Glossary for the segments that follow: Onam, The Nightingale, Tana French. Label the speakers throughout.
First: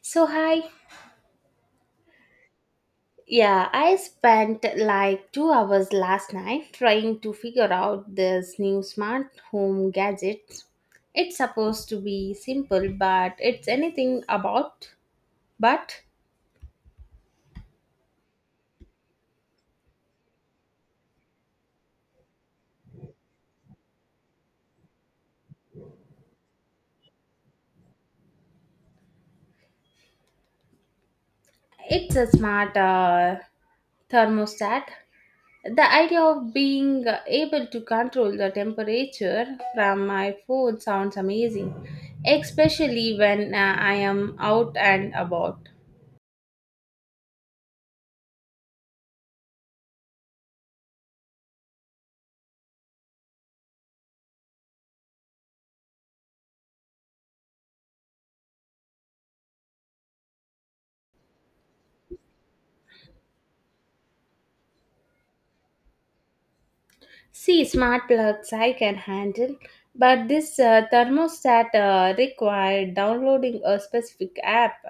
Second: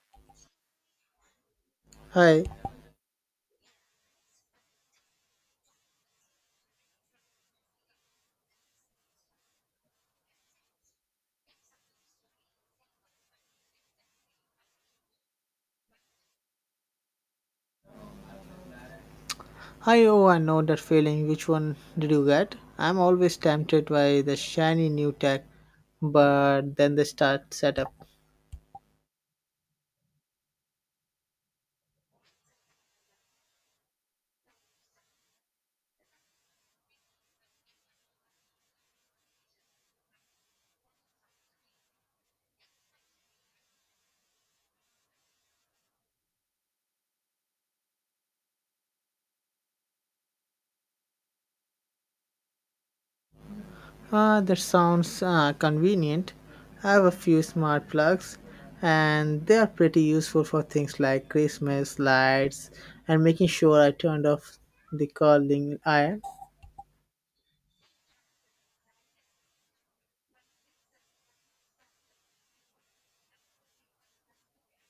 Speaker 1: So, hi.
Speaker 2: Hi.
Speaker 1: Yeah, I spent like 2 hours last night trying to figure out this new smart home gadget. It's supposed to be simple, but it's anything about. But
Speaker 2: I oh, I know that feeling. Which one did you get? I'm always tempted by the shiny new tech, but then the start setup.
Speaker 1: It's a smart thermostat. The idea of being able to control the temperature from my phone sounds amazing, especially when I am out and about.
Speaker 2: Ah, that sounds convenient. I have a few smart plugs, and they are pretty useful for things like Christmas lights and making sure I turned off the curling iron.
Speaker 1: See, smart plugs I can handle, but this thermostat required downloading a specific app,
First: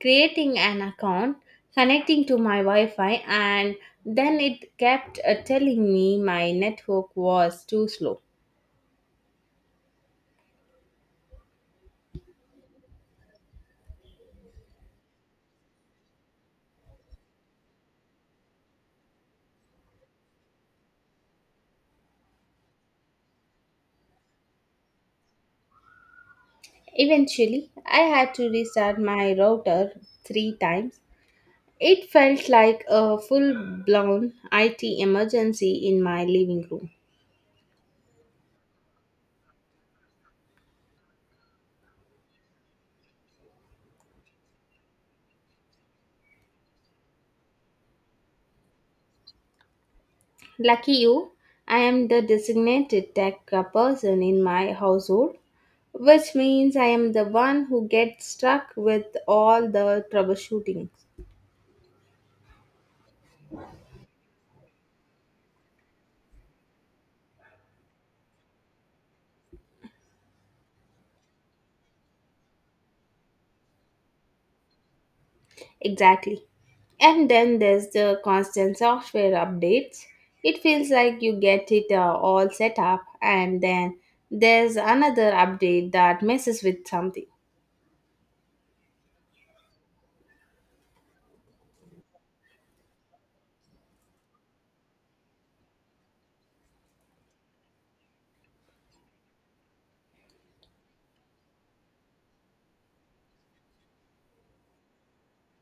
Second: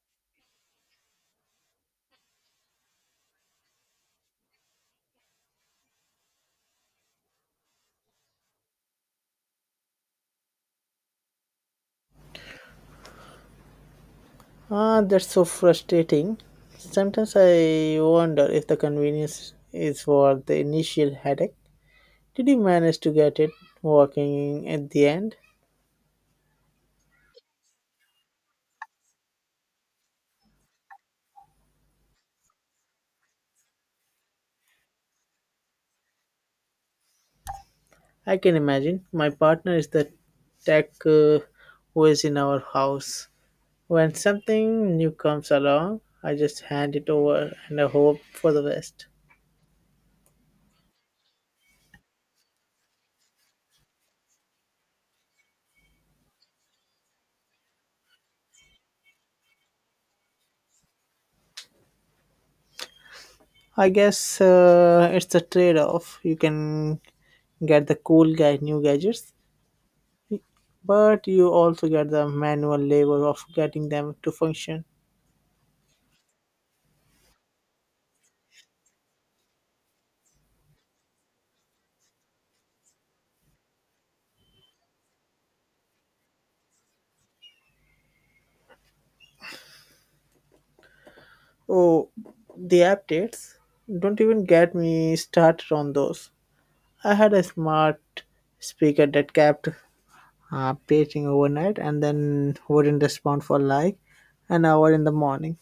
Speaker 1: creating an account, connecting to my Wi Fi, and then it kept telling me my network was too slow.
Speaker 2: Ah, that's so frustrating. Sometimes I wonder if the convenience is worth the initial headache. Did you manage to get it working at the end?
Speaker 1: Eventually, I had to restart my router three times. It felt like a full blown IT emergency in my living room.
Speaker 2: I can imagine. My partner is the tech who is in our house. When something new comes along, I just hand it over and I hope for the best.
Speaker 1: Lucky you, I am the designated tech person in my household, which means I am the one who gets stuck with all the troubleshooting.
Speaker 2: I guess it's a trade off. You can get the cool guy new gadgets, but you also get the manual labor of getting them to function.
Speaker 1: Exactly. And then there's the constant software updates. It feels like you get it all set up, and then there's another update that messes with something.
Speaker 2: Oh, the updates. Don't even get me started on those. I had a smart speaker that kept paging overnight and then wouldn't respond for like an hour in the morning.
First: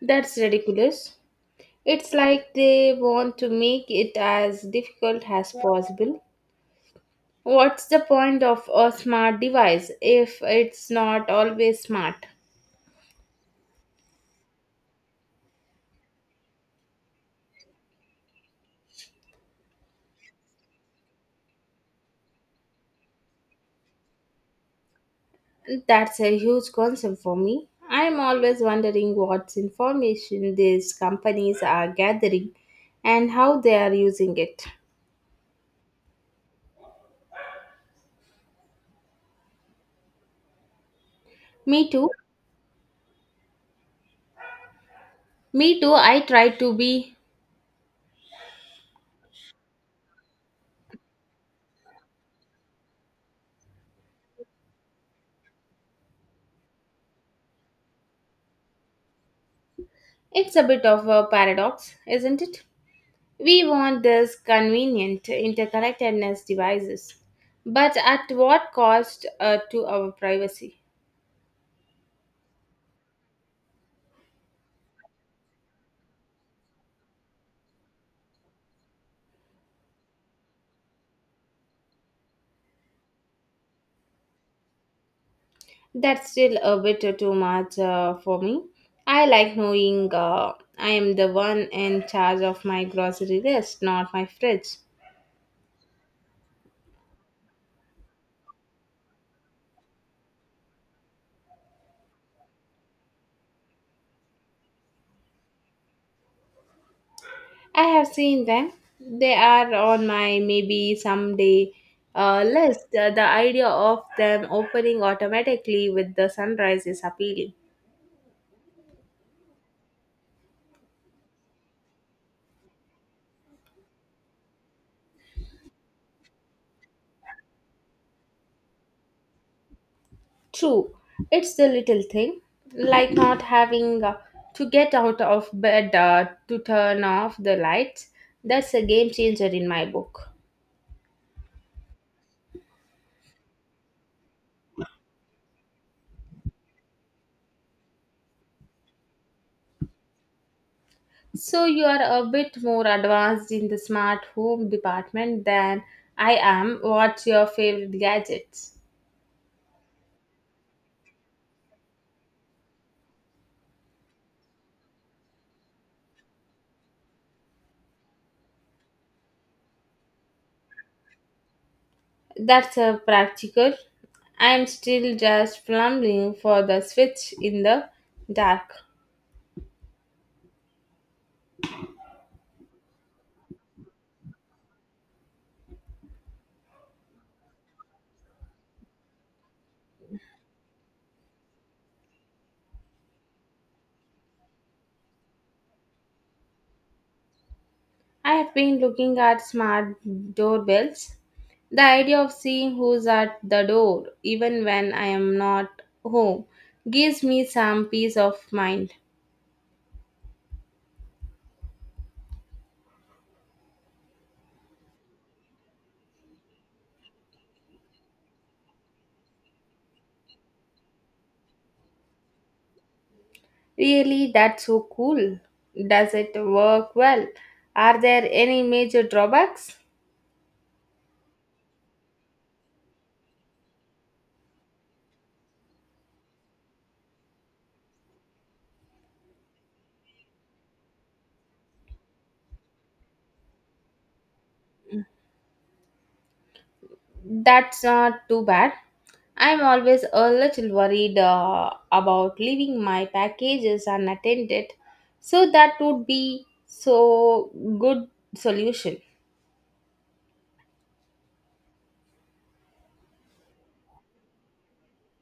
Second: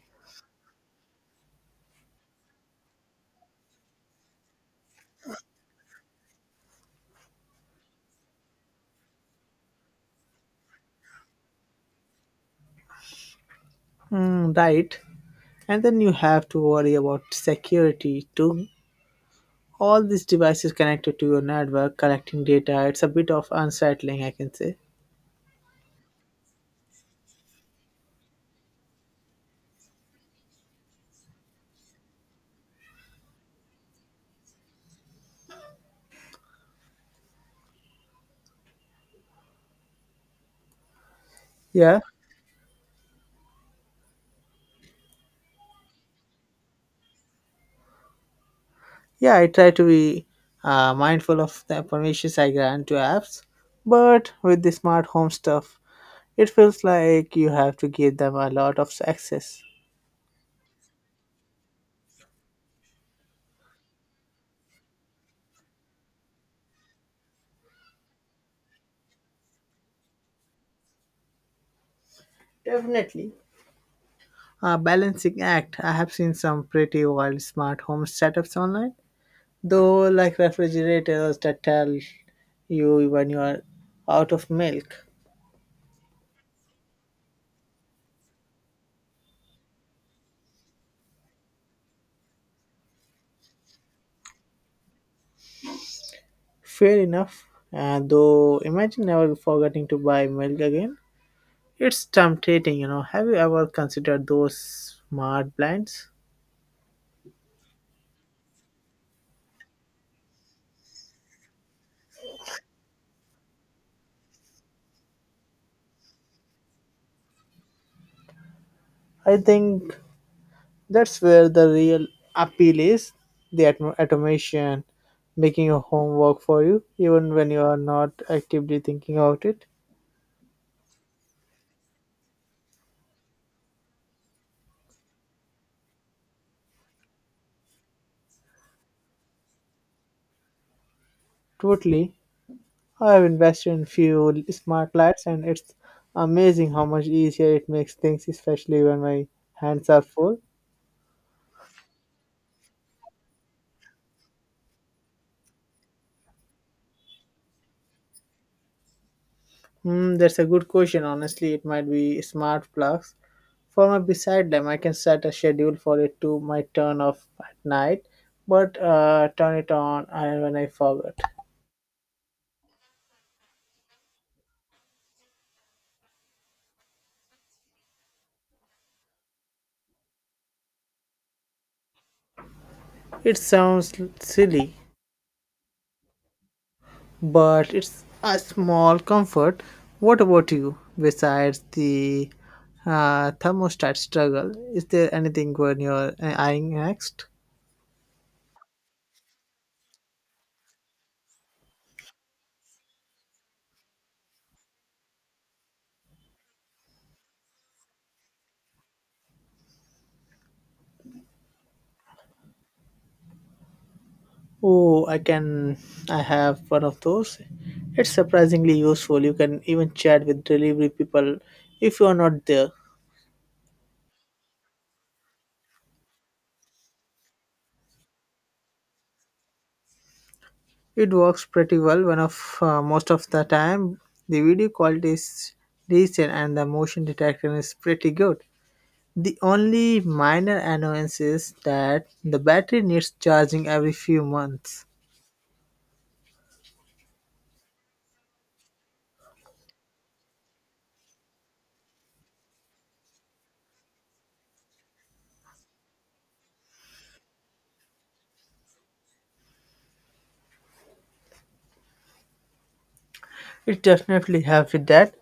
Speaker 1: That's ridiculous. It's like they want to make it as difficult as possible. What's the point of a smart device if it's not always smart?
Speaker 2: Mm, right. And then you have to worry about security too. All these devices connected to your network, collecting data, it's a bit of unsettling, I can say.
Speaker 1: That's a huge concern for me. I'm always wondering what information these companies are gathering and how they are using it. Me
Speaker 2: Yeah.
Speaker 1: too. Me too. I try to be.
Speaker 2: Yeah, I try to be mindful of the permissions I grant to apps, but with the smart home stuff, it feels like you have to give them a lot of access.
Speaker 1: It's a bit of a paradox, isn't it? We want this convenient interconnectedness devices, but at what cost to our privacy?
Speaker 2: Definitely. A balancing act. I have seen some pretty wild smart home setups online, though, like refrigerators that tell you when you are out of milk.
Speaker 1: That's still a bit too much for me. I like knowing I am the one in charge of my grocery list, not my fridge.
Speaker 2: Fair enough. Though, imagine never forgetting to buy milk again. It's tempting, you know. Have you ever considered those smart blinds?
Speaker 1: I have seen them. They are on my maybe someday list. The idea of them opening automatically with the sunrise is appealing.
Speaker 2: I think that's where the real appeal is, the automation making your home work for you, even when you are not actively thinking about it.
Speaker 1: True, it's the little thing, like not having to get out of bed to turn off the lights. That's a game changer in my book.
Speaker 2: Totally. I have invested in few smart lights, and it's amazing how much easier it makes things, especially when my hands are full.
Speaker 1: So you are a bit more advanced in the smart home department than I am. What's your favorite gadgets?
Speaker 2: Hmm, that's a good question. Honestly, it might be smart plugs. For my beside them, I can set a schedule for it to my turn off at night, but turn it on when I forget.
Speaker 1: That's a practical. I'm still just plumbing for the switch in the dark.
Speaker 2: It sounds silly, but it's a small comfort. What about you? Besides the thermostat struggle, is there anything when you're eyeing next?
Speaker 1: I have been looking at smart doorbells. The idea of seeing who's at the door, even when I am not home, gives me some peace of mind.
Speaker 2: Oh, I can. I have one of those. It's surprisingly useful. You can even chat with delivery people if you are not there.
Speaker 1: Really, that's so cool. Does it work well? Are there any major drawbacks?
Speaker 2: It works pretty well. One of most of the time, the video quality is decent and the motion detection is pretty good. The only minor annoyance is that the battery needs charging every few months.
Speaker 1: That's not too bad. I'm always a little worried about leaving my packages unattended, so that would be so good solution.
Speaker 2: It definitely helps with that.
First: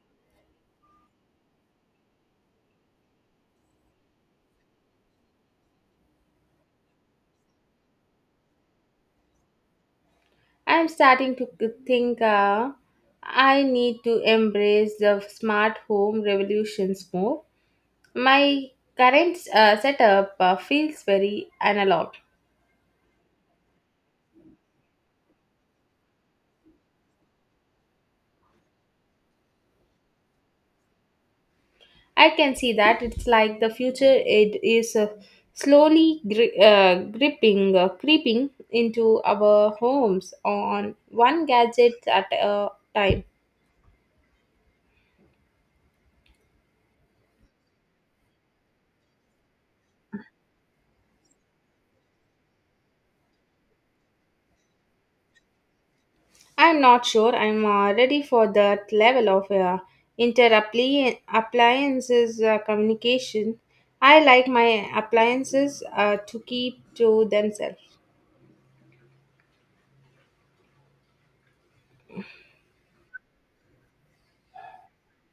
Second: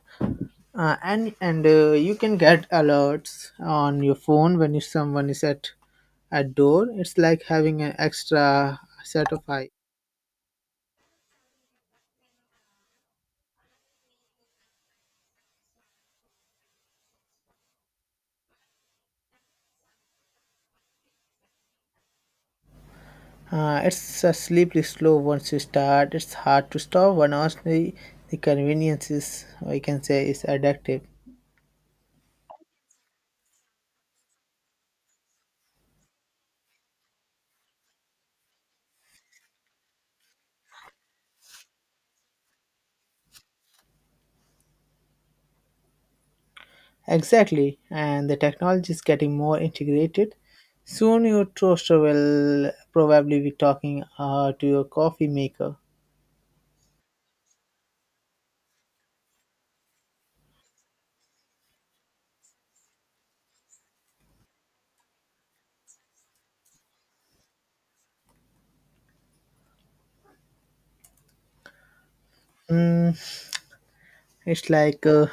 Speaker 2: And you can get alerts on your phone when you, someone is at door. It's like having an extra set of eyes.
Speaker 1: I'm starting to think I need to embrace the smart home revolutions more. My current setup feels very analog.
Speaker 2: It's a slippery slope once you start. It's hard to stop. One honestly, the convenience is, I can say, is addictive.
Speaker 1: I can see that it's like the future it is slowly creeping into our homes on one gadget at a time.
Speaker 2: Exactly, and the technology is getting more integrated. Soon your toaster will probably be talking to your coffee maker.
Speaker 1: I'm not sure I'm ready for that level of inter-appliances communication. I like my appliances to keep to themselves.
Speaker 2: It's like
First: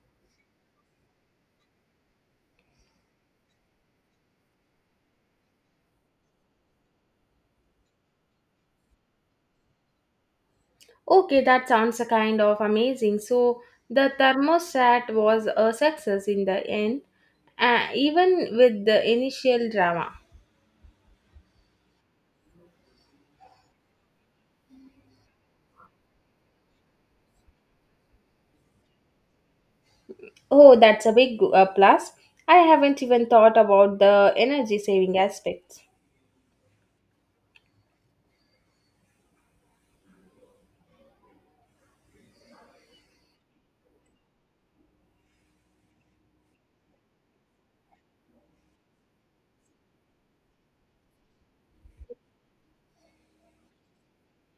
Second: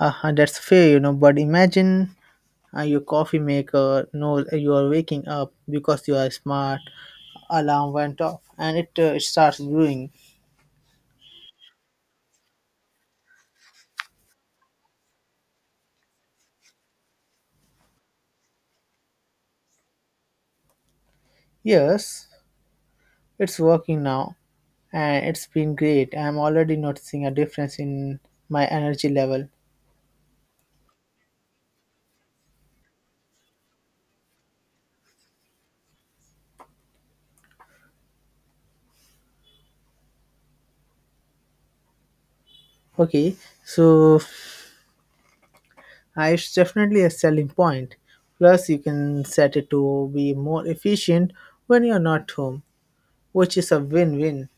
Speaker 2: That's fair, you know. But imagine your coffee maker knows you are waking up because you are smart. Alarm went off, and it starts brewing.
Speaker 1: Okay, that sounds a kind of amazing. So the thermostat was a success in the end, even with the initial drama.
Speaker 2: Yes, it's working now, and it's been great. I'm already noticing a difference in my energy level.
Speaker 1: Oh, that's a big plus. I haven't even thought about the energy saving aspects.
Speaker 2: Okay, so. It's definitely a selling point. Plus, you can set it to be more efficient when you're not home, which is a win win.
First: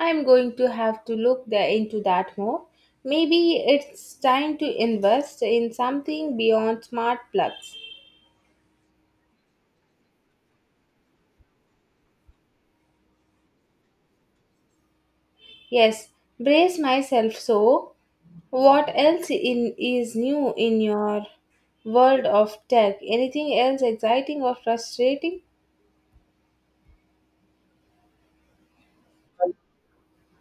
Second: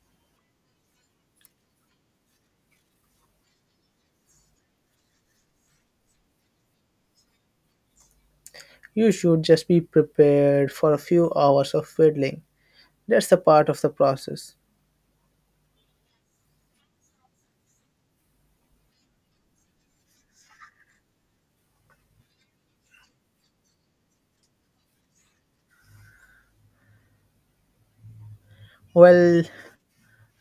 Speaker 1: I'm going to have to look into that more. Maybe it's time to invest in something beyond smart plugs.
Speaker 2: You should just be prepared for a few hours of fiddling. That's a part of the process.
Speaker 1: Yes, brace myself so. What else is new in your world of tech? Anything else exciting or frustrating?
Speaker 2: Well,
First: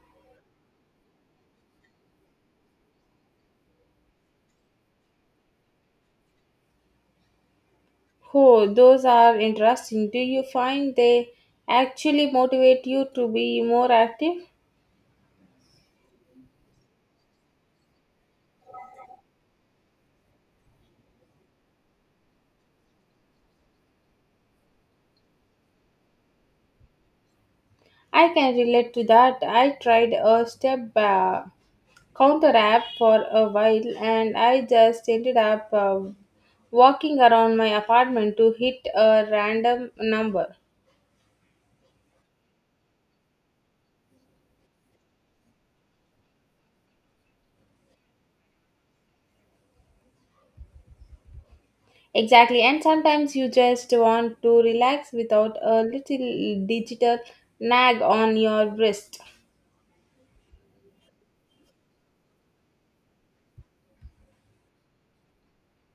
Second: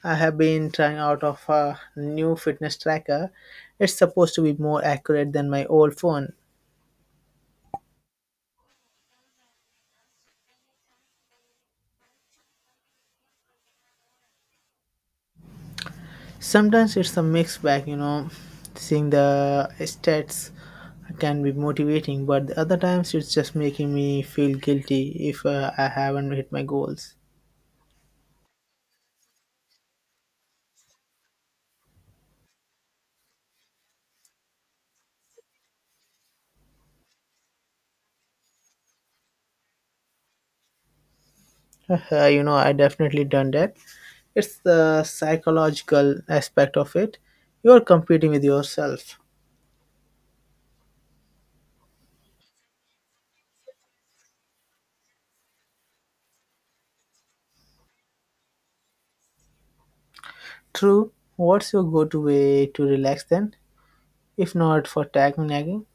Speaker 2: I have been trying out of a new fitness tracker. It's supposed to be more accurate than my old phone,
Speaker 1: Oh, those are interesting. Do you find they actually motivate you to be more active?
Speaker 2: sometimes it's a mixed bag, you know, seeing the stats can be motivating, but the other times it's just making me feel guilty if I haven't hit my goals.
Speaker 1: I can relate to that. I tried a step counter app for a while and I just ended up walking around my apartment to hit a random number.
Speaker 2: You know, I definitely done that. It's the psychological aspect of it, you're competing with yourself.
Speaker 1: Exactly, and sometimes you just want to relax without a little digital nag on your wrist.
Speaker 2: True. What's your go-to way to relax then if not for tag nagging?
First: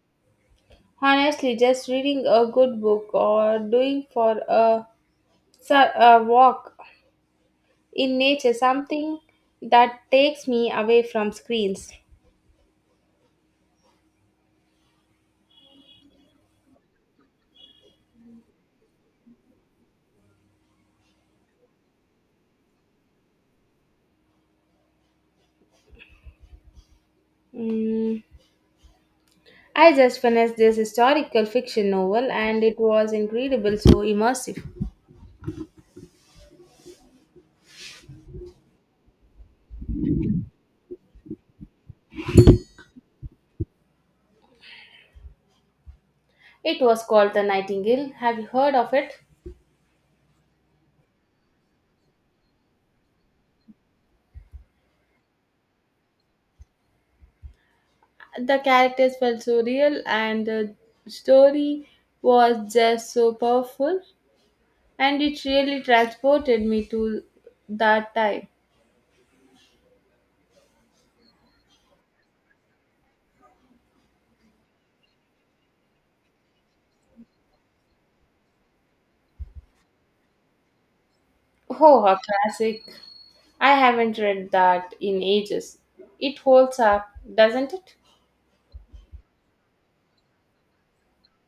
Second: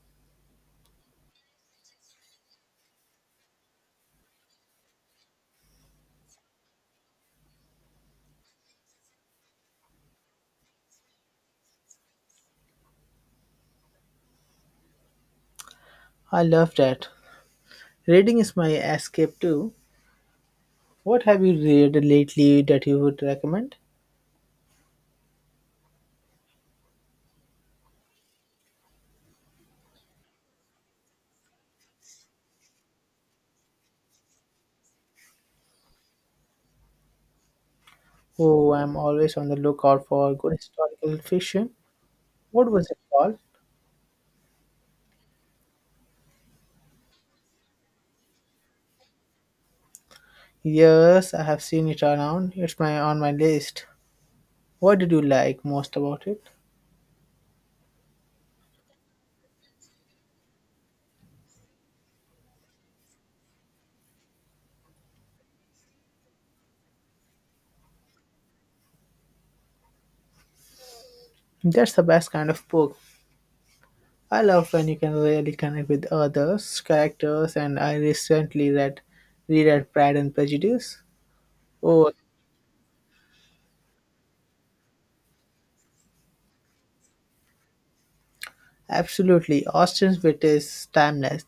Speaker 1: Honestly, just reading a good book or doing a walk in nature something that takes me away from screens.
Speaker 2: I love that. Reading is my escape too. What have you read lately that you would recommend?
Speaker 1: Mm. I just finished this historical fiction novel and it was incredible, so immersive.
Speaker 2: Oh, I'm always on the lookout for good historical fiction. What was it called?
Speaker 1: It was called The Nightingale. Have you heard of it?
Speaker 2: Yes, I have seen it around. It's my on my list. What did you like most about it?
Speaker 1: The characters felt so real, and the story was just so powerful, and it really transported me to that time.
Speaker 2: That's the best kind of book. I love when you can really connect with others, characters, and I recently read reread Pride and Prejudice.
Speaker 1: Oh,
Speaker 2: Oh,
Speaker 1: a classic! I haven't read that in ages. It holds up, doesn't it?
Speaker 2: absolutely. Austen's wit is timeless.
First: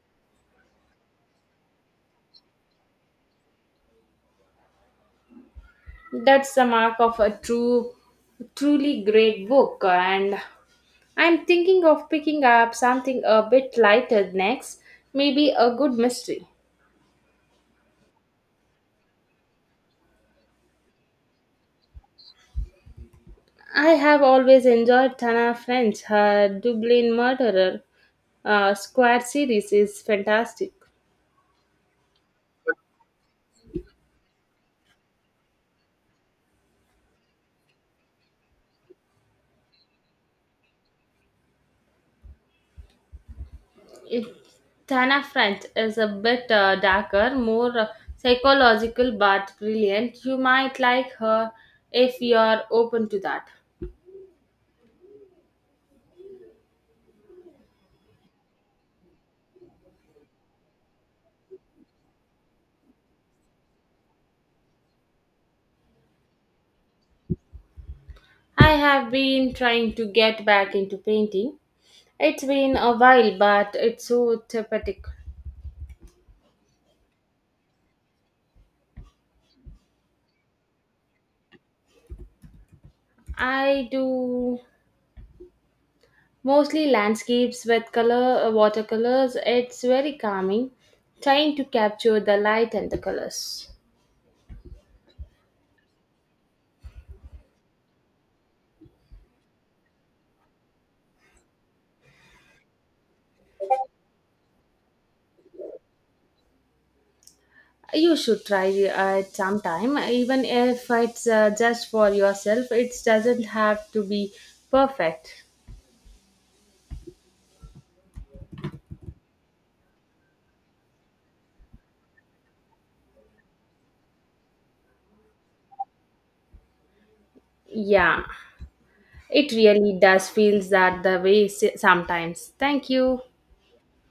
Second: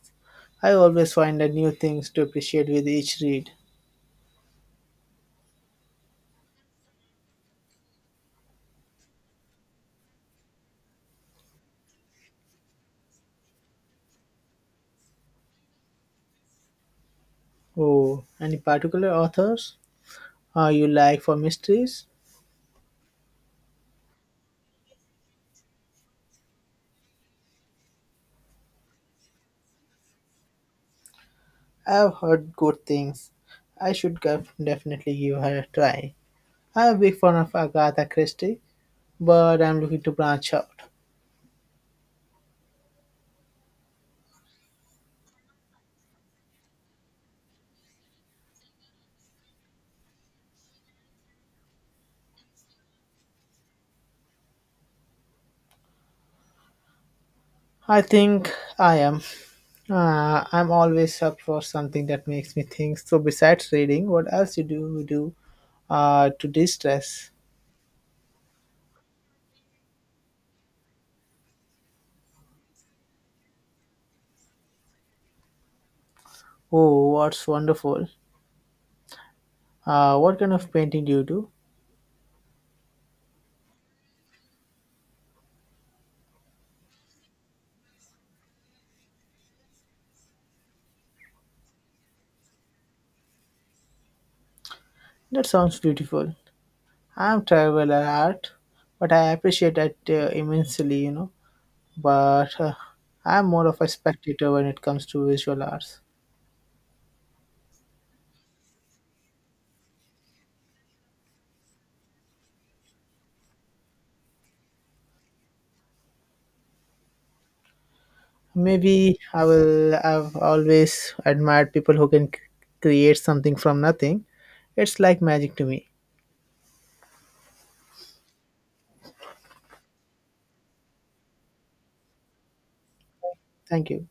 Speaker 2: I always find a new things to appreciate with each read.
Speaker 1: That's the mark of a truly great book. And I'm thinking of picking up something a bit lighter next, maybe a good mystery.
Speaker 2: Oh, any particular authors you like for mysteries?
Speaker 1: I have always enjoyed Tana French. Her Dublin Murderer Squad series is fantastic.
Speaker 2: I've heard good things. I should definitely give her a try. I'm a big fan of Agatha Christie, but I'm looking to branch out.
Speaker 1: It, Tana French is a bit darker, more psychological, but brilliant. You might like her if you're open to that.
Speaker 2: I think I am. I'm always up for something that makes me think. So besides reading, what else you do to distress?
Speaker 1: I have been trying to get back into painting. It's been a while, but it's so therapeutic.
Speaker 2: Oh, what's wonderful. What kind of painting do you do?
Speaker 1: I do mostly landscapes with color watercolors. It's very calming, trying to capture the light and the colors.
Speaker 2: That sounds beautiful. I'm terrible at art, but I appreciate it immensely, you know. But I'm more of a spectator when it comes to visual arts.
Speaker 1: You should try it sometime, even if it's just for yourself. It doesn't have to be perfect.
Speaker 2: Maybe I will. I've always admired people who can create something from nothing. It's like magic to me.
Speaker 1: Yeah, it really does feels that the way sometimes. Thank you.
Speaker 2: Thank you.